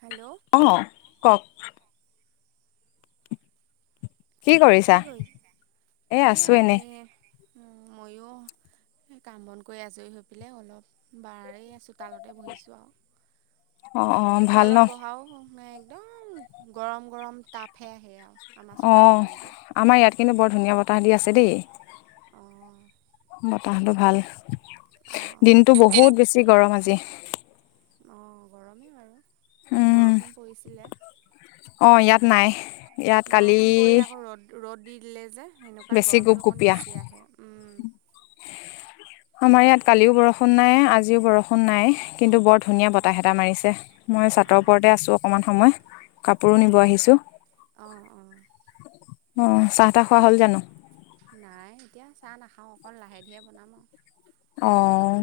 Hello অ, কওক? কি কৰিছা? এ, আছো এনেই। উম, মইও কাম বন কৰি আজৰি হৈ পেলাই অলপ বাৰেই আছো। চোতালতে বহিছোঁ আও অ অ ভাল ন চোতালত বহাও নে একদম গৰম গৰম তাপে আহে আও অহ আমাৰ ইয়াত কিন্তু বৰ ধুনীয়া বতাহ দি আছে দেই। অঁ বতাহতটো ভাল অঁ অঁ দিনতটো বহুত বেছি গৰম আজি। অঁ গৰমেই বাৰু ইয়াত উম বৰষুণ পৰিছিলে অ ইয়াত নাই ইয়াত কালি বৰষুণ পৰি আকৌ ৰ'দ ৰ'দ দি দিলে যে সেনেকুৱাত বেছি গোপ গৰমটো অকণ গোপীয়া বেছি আহে। উম আমাৰ ইয়াত কালিও বৰষুণ নাই আজিও বৰষুণ নাই। কিন্তু বৰ ধুনীয়া অঁ বতাহ এটা মাৰিছে মই চাটৰ অঁ ওপৰতে আছোঁ অকণমান সময়। কাপোৰো নিব আহিছো অঁহ অঁহ। অ চাহ তাহ খোৱা হ'ল জানো। নাই এতিয়া চাহ নাখাওঁ অকল লাহে ধীৰে বনাম আৰু। অহ।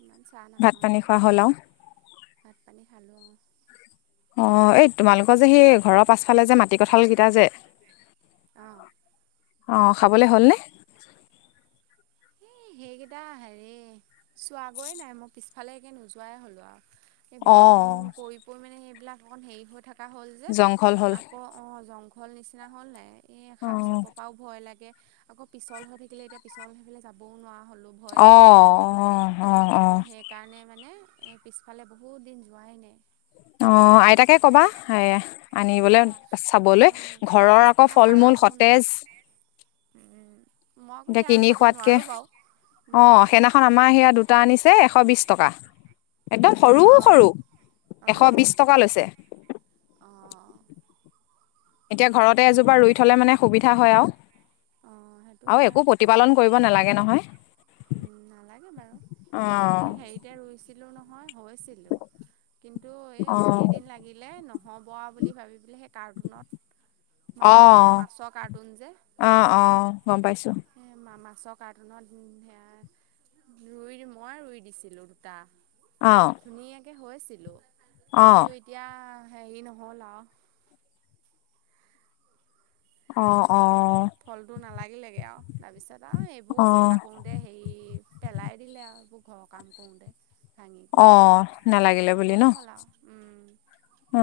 ইমান চাহ ভাত নাখাওঁ পানী নহয় খোৱা হল আও। ভাত পানী খালোঁ। অ এই তোমালোকৰ যে সেই ঘৰৰ পাছফালে যে মাটি কঁঠালকেইটা যে। অহ। অ খাবলৈ হ'লনে? এই সেইকেইটা হেৰি চোৱগৈয়ে নাই মই পিছফালে একে নোযোৱাই হ'লোঁ আৰু। এই বৰষুণ অ', পৰি পৰি মানে সেইবিলাক অকন হেৰি হৈ থাকে। জেকা যে জংঘল হ'ল আকৌ অ জংঘল নিচিনা হ'ল ন এই সাপ অ', চাপৰ পৰাও ভয় লাগে। আকৌ পিছল হৈ থাকিলে এতিয়া পিছল হৈ যাবও নোৱাৰো। অহ অহ মানে অহ সেইকাৰণে অহ। মানে এই পিছফালে বহুত দিন যোৱাই নাই। অ আইতাকে কবা এ আনিবলৈ হয় চাবলৈ উম, ঘৰৰ আকৌ ফল মূল। সতেজ। উম মই আকৌ এতিয়া কিনি খাব খোৱাতকে নোৱাৰো। অ সেইদিনাখন আমাৰ সেয়া দুটা আনিছে এশ বিশ টকা। একদম সৰু অহ, সৰু এশ অহ, বিশ টকা লৈছে। এতিয়া ঘৰতে এজোপা ৰুই থলে মানে সুবিধা হয় আওঁ। অহ। আৰু একো প্ৰতিপালন কৰিব নালাগে নহয়। উম নালাগে বাৰু অ', এই হেৰিতে ৰুইছিলো নহয়। হৈছিলোঁ কিন্তু এই অ', ঢেৰ দিন লাগিলেই নহয়। নহ'ব আও বুলি ভাবি পেলাই সেই কাৰ্টুনত মাতি অ', মাছৰ কাৰ্টুন যে। অ', অ', গম পাইছো। যে মা-মাছৰ কাৰন্টনত সেয়া ৰুই দি মই ৰুই দিছিলো দুটা। অ'। নে হৈছিলো। কিন্তু অ', এতিয়া হেৰি নহ'ল আৰু। অ'-অ'। ফলটো নালাগিল লেগে আৰু তাৰপিছত আৰু এইবোৰ অ', চাফা কৰোতে হেৰি পেলাই দিলে আৰু এইবোৰ ঘৰৰ কাম কৰোঁতে। ভাঙি কৰি অ', নালাগিলে বুলি ভালেই ন? হ'ল আৰু অ'।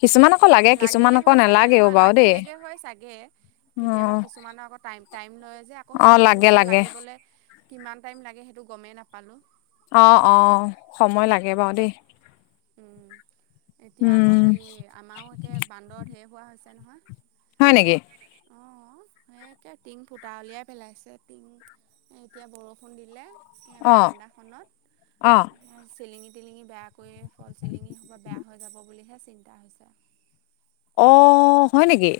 কিছুমান আকৌ লাগে কিছুমান লাগিলে আকো হয় চাগে নালাগেও নহয় বাৰু দেই। লাগিলেগৈ হয় চাগে কেতিয়াবা অ', কিছুমানৰ আকৌ টাইম-টাইম লয় যে আকো অ', সেইটো লাগে বস্তু লাগে। লাগিবলে। কিমান টাইম লাগে সেইটো গমেই নাপালোঁ। অ'-অ', সময় লাগে বাৰু দেই। উম', এতিয়া উম, আকৌ হেৰি আমাৰো একে বান্দৰত ধেৰ হোৱা হৈছে নহয়। হয় নেকি? অ'। একে টিং ফুটা উলিয়াই পেলাইছে টিং, এতিয়া বৰষুণ দিলে এ অ', বাৰা্দা অ', খনত চিলিঙি-টিলিঙি বেয়া কৰি ফল চিলিঙি হুপা বেয়া হৈ যাব বুলিহে চিন্তা হৈছে। অ', হয় নেকি?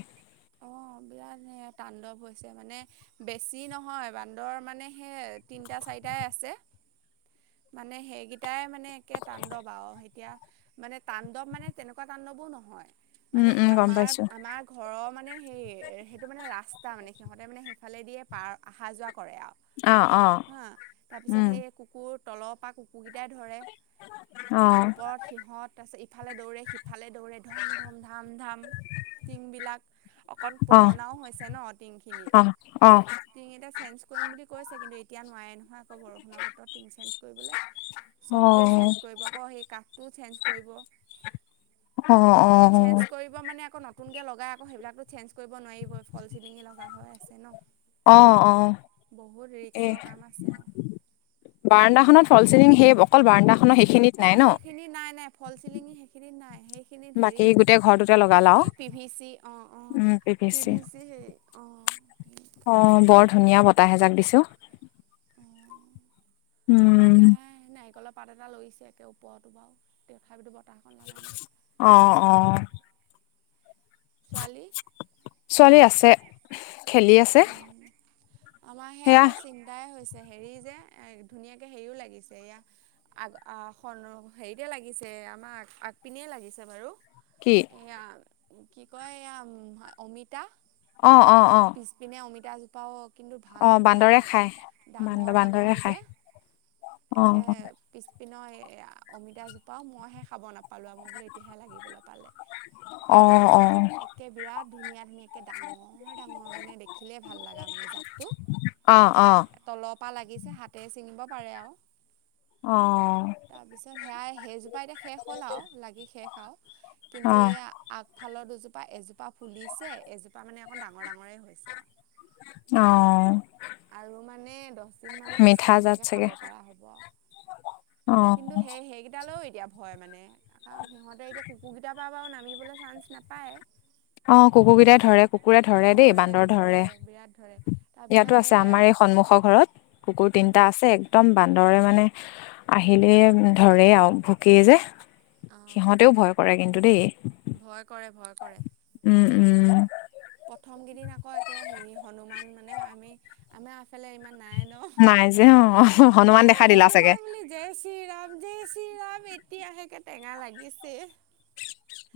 অ' [unintelligible] তাণ্ডৱ হৈছে মানে বেছি নহয় বান্দৰ মানে সেই তিনিটা চাৰিটাই আছে, মানে সেই কেইটাই মানে একে তাণ্ডৱ আৰু এতিয়া মানে তাণ্ডৱ মানে তেনেকুৱা তাণ্ডৱো নহয়। উম, মানে উম, গম পাইছো। আমাৰ-আমাৰ ঘৰৰ মানে মানে সেই সেইটো মানে ৰাস্তা মানে সিহঁতে মানে সেইফালে দিয়ে পাৰ অহা যোৱা কৰে আউ অ', অ', হা? তাৰপিছত উম, সেই কুকুৰ তলৰ পৰা কুক কটাই ধৰে। অ', ওপৰত সিহঁত তাৰছত ইফালে দৌৰে সিফালে দৌৰে ধম-ধম ধাম-ধাম। টিং বিলাক অকণ অ', পুৰণাও হৈছে ন টিং খিনি? অ', অ', টিঙ এটা চেঞ্ কৰিম বুলি কৈছে কিন্তু এতিয়া নোৱাৰে নহয় আকৌ বৰষুণৰ বতৰ তি চেঞ্জ কৰিবলে। চব টোৱে চেঞ্জ অ', কৰিব আকৌ সেই কাঠ টোও চেঞ্জ কৰিব। অ'-অ'-অ'। নতুনকে লগাই আকৌ সেইবিলাকতো চেঞ্জ কৰিব নোৱাৰিবই ফল চিলিঙি লগা হৈ আছে ন? অ'-অ', বহুত এ, ৰিক্সৰ কাম আছে আৰু বাৰাণ্ডাখনত ফলচিলিং সে অকল বাৰাণ্ডা অ', সেইখিনি নাই-নাই ফল চিলিঙি সেইখিনি নাই। সি খিনিত বাকী ধেৰি আছে গোটেই ঘৰটোতে এইটো লগালা আৰু কি পি ভি চি অ'-অ'। পি ভি চি হেই অ'। অ', বৰ ধুনীয়া বতাহ জাক দিছো অ। অ'। আমাৰ নাই নাৰিকলৰ পাত এটা কৰিছে একে ওপৰতো বাৰু, দে খো [unintelligible] অ'-অ'। ছোৱালী? ছোৱালী আছে খেলি আছে উম', আমাৰ সে সেয়া আকৌ চিন্তাই হৈছে হেৰি যে এ, ধুনীয়াকে হেৰিও লাগিছে এয়া আগ আহ, [unintelligible] হেৰিতে লাগি লাগিছে আমাক আগ পিনে লাগিছে বাৰু। কি? এয়া কি কয় এয়া উম, অমিতা অ অ অ আৰু পিছপিনে অমিতা জোপাও কিন্তু ভাল অ খোৱালে বান্দৰে আকৌ, খায় বান্দ বান্দৰে ডাঙৰ-ডাঙৰ খায় যে। অ একে হে পিছপিনৰ এয়া অমিতা জোপাও মইহে খাব নাপাওঁ। পালো আমই বোলে এতিয়াহে লাগিবলৈ পালে হ অ অ একে বিৰাট ধুনীয়া ধুনীয়া একে ডাঙৰ ডাঙৰ মানে দেখিলে ভাল লগা মানে জাতটো। অ অ তলৰ পৰা লাগিছে হাতেৰে ছিঙিব পাৰে আও। অঁ তাৰ পিছত সেয়াই সেইজোপা এতিয়া শেষ হ'ল আও লাগি শেষ আও কিন্তু এইয়া আগফালৰ দুজো- জোপা এজোপা ফুলিছে এজোপা মানে অকৌ ডাঙৰ ডাঙৰে হৈছে আও অ আৰু মানে দছ দিন মানৰ পিছত মিঠা ধুনীয়াকে খাব পৰা হ'ব আও। অঁ এতিয়া ভয় মানে কাৰণ সিহঁতে এতিয়া কুকুৰ কেইটাৰ পৰা বাৰু নামিবলৈ চান্স নাপায়। অঁ কুকুৰকেইটাই ধৰে কুকুৰে ধৰে দেই বান্দৰ ধৰে বিৰাট ধৰে ইয়াত। তাৰপিছত আছে সেয়া আমাৰ এই সন্মুখৰ ঘৰত কুকুৰ তিনিটা আছে একদম বান্দৰ মানে আহিলেই ধৰে আৰু ভুকেই যে। অঁ সিহঁতেও ভয় কৰে কিন্তু দেই। ভয় কৰে ভয় কৰে উম উম প্ৰথম কেইদিন আকৌ একে হেৰি হনুমান মানে আমি আমাৰ এফালে ইমান নাই ন নাই যে অ অ হনুমান দেখাই দিলা চাগে। হনুমান বুলি জয় শ্ৰীৰাম জয় চি ৰাম এতিয়া সেকে টেঙা লাগিছে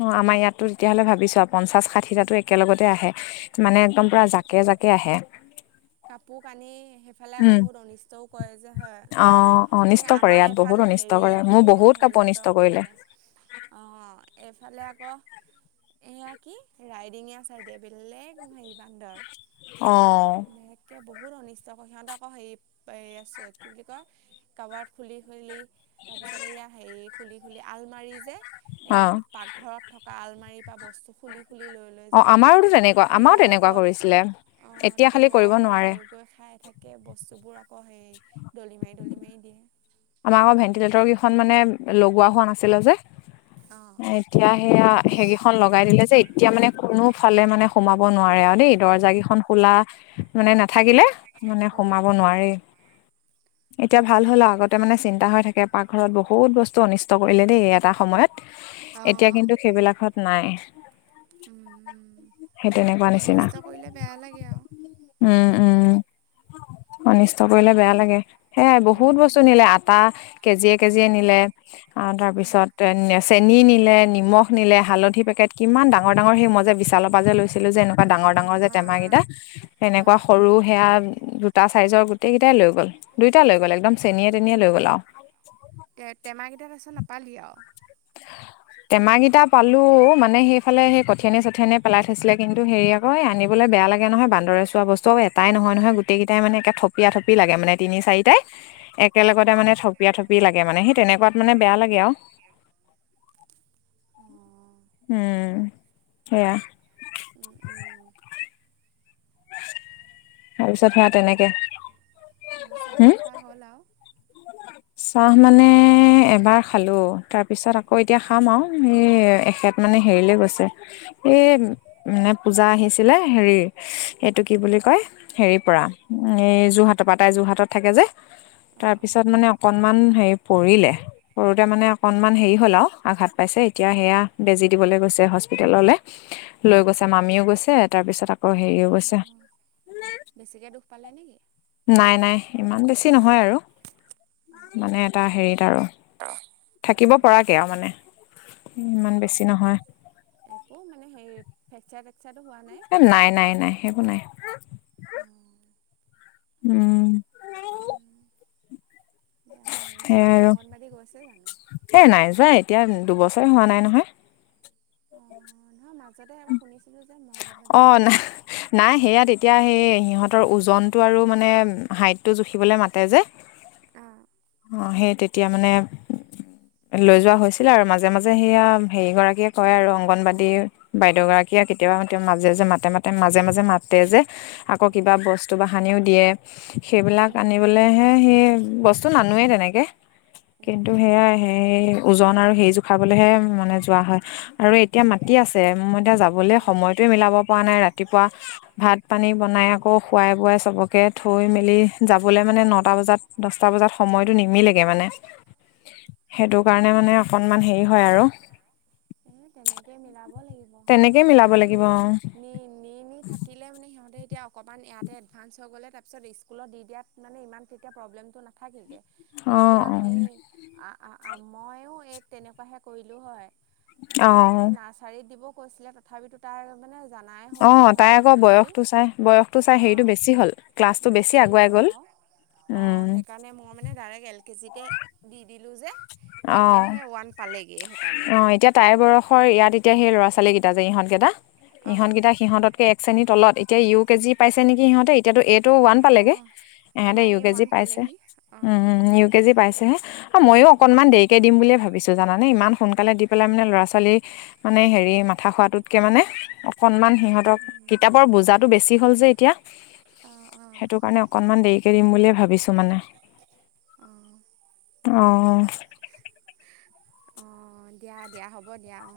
অ আমাৰ ইয়াতো তেতিয়াহ'লে ভাবি চোৱা পঞ্চাশ ষাঠিটাতো একেলগতে আহে মানে একদম পূৰা জাকে জাকে আহে কাপোৰ কানি সেইফালে আকৌ উম বহুত অনিষ্টও কয় যে হয় অ এ অনিষ্ট কৰে আমাৰ ইয়াত এফালে বহুত অনিষ্ট হেৰি কৰে মোৰ এইয়া বহুত কাপোৰ হেৰিহঁতৰ অনিষ্ট কৰিলে। ফালে অ এইফালে আকৌ এয়া কি ৰাইডিঙীয়া চাইডে বিললে হেৰি বান্দৰ অ মেকে বুত বহুত অনিষ্ট ক সিহঁত আকৌ হেৰি হেৰি আছে কি বুলি কয় কাবাত খুলি খুলি তাৰ পিছত এইয়া হেৰি খুলি খুলি আলমাৰি যে এ অ পাকঘৰত থকা আল মাৰি পা বস্তু খুলি খুলি লৈ লৈ অ যায় আকৌ। আমাৰোতো তেনেকুৱা আমাৰো টিঙৰ তেনেকুৱা ওপৰত কৰিছিলে অ এতিয়া খালি টিঙৰ কৰিব ওপৰত নোৱাৰে গৈ গৈ খাই থাকে বস্তু। বস্তু বোৰ আকৌ সেই দলিমাৰি দলিমাৰি দিয়ে আমাৰ আকৌ ভেন্টিলেটৰ কেইখন মানে লগোৱা হোৱা নাছিলে যে অ', এতিয়া সেয়া সেইকেইখন লগাই দিলে যে এতিয়া মানে কোনো ফালে মানে সোমাব নোৱাৰে আৰু দেই দৰ্জা কেইখন খোলা মানে নাথাকিলে মানে উম, সোমাব নোৱাৰি এতিয়া ভাল হল আগত মানে চিন্তা হৈ থাকে পাকঘৰত বহুত বস্তু অনিষ্ট কৰিলে দেই এটা সময়ত। এতিয়া অ', কিন্তু সেইবিলাকত নাই উম, উম, সেই তেনেকুৱা নিচিনা অনিষ্ট কৰিলে বেয়া লাগে আৰু। উম। উম অনিষ্ট কৰিলে বেয়া লাগে সেয়াই বহুত বস্তু উম আতা কেজিয়ে কেজিয়ে নিলে আ তাৰ অ পিছত চেনি নিলে, নিমখ নিলে, হালধি পেকেট কিমান ডাঙৰ ডাঙৰ সেই মই যে বিশালৰ পাজে লৈছিলোঁ যে এনেকুৱা অ ডাঙৰ ডাঙৰ অ ডাঙৰ যে অ অ টেমাকেইটা অ তেনেকুৱা সৰু সেয়া দুটা চাইজৰ গোটেই কেইটাই লৈ গ'ল। দুইটা লৈ গ'ল একদম চেনিয়ে তেনিয়ে লৈ গ'ল আও তে টেমাকেইটাৰ পাছত নাপালি আও। টেম কিটা পালো মানে সেইফালে সেই কঠিয়ানি চঠিয়ানি পেলাই থৈছিলে কিন্তু হেৰি আক য়ে আনিবলৈ বে- বেয়া লাগে নহয় বান্দৰে চোৱা বস্তু এটাই নহয় নহয় গোটেইকেইাই মানে থপিয়া থপি লাগে মানে তিনি চাৰিটাই অ একেলগতে মানে অ থপিয়া থপি লাগে মানে সেই তেনেকুৱাত মানে বেয়া লাগে আও। উম সেয়া উম উম তাৰপিছত হেয়া তেনেকে চা খোৱা হ'ল আও চাহ মানে এবাৰ খালো তাৰপিছত আকৌ এতিয়া খাম আৰু এই এখেত মান মানে হেৰিলে গৈছে, এই মানে পূজা আহিছিলে হেৰি সেইটো কি বুলি কয় হেৰিপৰা এই যোৰহাটৰ পৰা তাই যোৰহাটত থাকে যে, অঁ অঁ তাৰপিছত মানে অ হে পৰিলে, পৰোতে মানে অকনমান হেৰি হ'ল আৰু আঘাত পাইছে এতিয়া সেয়া বেজি দিবলৈ গৈছে হস্পিতাললে, লৈ গৈছে মামীও গৈছে তাৰপিছত আ অ হেৰিও গৈচে অঁ বেছিকৈ দুখ পালে নেকি নাই নাই ইমান বেছি নহয় আৰু, অঁ অঁ মানে এটা হেৰিত আৰু থাকিব পৰাকে আৰু মানে অঁ ইমান অঁ বেছি অঁ নহয়। একো মানে হেৰি ফ্ৰেকচাৰ টেকচাৰটো হোৱা নাই নাই নাই সেইবোৰ নাই অঁ উম। হে সেয়াই ছোৱালী আৰু অংগনবাড়ী গৈছে জানো? এ নাই যোৱা এতিয়া দুবছৰে হোৱা নাই নহয়। অ নহয় মাজতে এবাৰ শুনিছিলো অ নাই নাই সেয়া তে তিয়া সেই সিহঁতৰ ওজনটো আৰু মানে হাইটটো জুখিবলৈ মাতে যে। অ। অ সেই তেতিয়া মানে লৈ যোৱা হৈছিলে আৰু মাজে মাজে সেয়া হেৰি গৰাকীয়ে কয় আৰু অংগনবাদ়ী বাইদেউ গৰা সেয়া কেতিয়াবা এতিয়া মাজে যে মাতে মাতে মাজে মাজে মাতে যে। আকৌ কিবা উম বস্তু বা সানিও দিয়ে সেইবিলাক উম উম আনিবলেহে সেই বস্তু তো নানোৱে তেনেকে। উম কিন্তু সেয়াই সেই ওজন আৰু সেই জোখালৈহে মানে যোৱা হয় আৰু এতিয়া মাতি আছে এতিয়া যাবলৈ উম সময়টো মিলাব পৰা নাই ৰাতিপুৱা ভাত -পানী বনাই আকৌ খোৱাই বোৱাই চবকে থৈ মেলি যাবলৈ মানে নটা বজাত দশটা বজাত সময়টো নিমিলেগে মানে। সেইটো কাৰণে অঁ মানে অকণমান হেৰি হয় আৰু। এ তেনেকে মিলাব লাগিব। এ তেনেকেই মিলাব মানে লাগিব নি অ। নি নি নি থাকিলে মানে সিহঁতে এতিয়া অকণমান ইয়াতে এডভাঞ্চ হৈ গ'লে তাৰপিছত স্কুলত দি দিয়াত মানে ইমান তেতিয়া প্ৰব্লেমটো নাথাকেগে। তেতিয়া সেই আ আ মইয়ো এক তেনেকুৱাহে কৰিলো হয়। অ অ তাইক সেই নাৰ্চাৰীত দিব কৈছিলে তথাপিতো তাই মানে জানাই অ হ'ল যে তাই ঘৰতে আকৌ গোটেইখিনি, বয়সটো চাই বয়সটো চাই অ হেৰিটো বেছি হ'ল ক্লাছটো বেছি আগুৱাই হ'ল গ'ল আৰু। অ উম সেইকাৰণে মই মানে ডাইৰেক্ট এল কেজিতে দি দিলোঁ যে অ এতিয়া সেই ওৱান পালেগেই সেইকাৰণে অ, এতিয়া তাইৰ বয়সৰ ইয়াত এতিয়া সেই ল'ৰা -ছো ৱালী কেইটা যে ইহঁতকেইটা, অঁ ইহঁতকেইটা সিহঁততকে এক শ্ৰেণী তলত এতিয়া ইউ কেজি পাইছে নেকি সিহঁতে এ এতিয়াতো এ টু ওৱান পালেগে, অঁ ইহঁতে আমাৰ ইউ এই কেজি ওৱান পাইছে, পালেহি অঁ উম ইউ কেজি পাইছেহে। অ ময়ো অকণমান দেৰিকৈ দিম বুলিয়ে ভাবিছোঁ জানানে ইমান সোনকালে দি পেলাই মানে ল'ৰা -ছোৱালী মানে হেৰি মাথা খোৱাটোতকে মানে অকনমান সিহঁতক উম, কিতাপৰ বুজাটো বেছি হ'ল যে এতিয়া অঁ অঁ সেইটো কাৰণে অকনমান দেৰিকে দিম বুলিয়ে ভাবিছো মানে। আহ। অ। অ দিয়া দিয়া হ'ব দিয়া অ।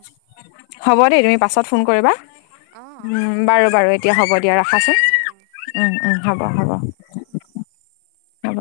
হ'ব দেই তুমি পাছত ফোন কৰিবা, অঁ অঁ উম হ'ব বাৰু বাৰু এতিয়া হ'ব দিয়া ৰাখাচোন। অঁ অঁ হ'ব উম উম হ'ব হ'ব হ'ব।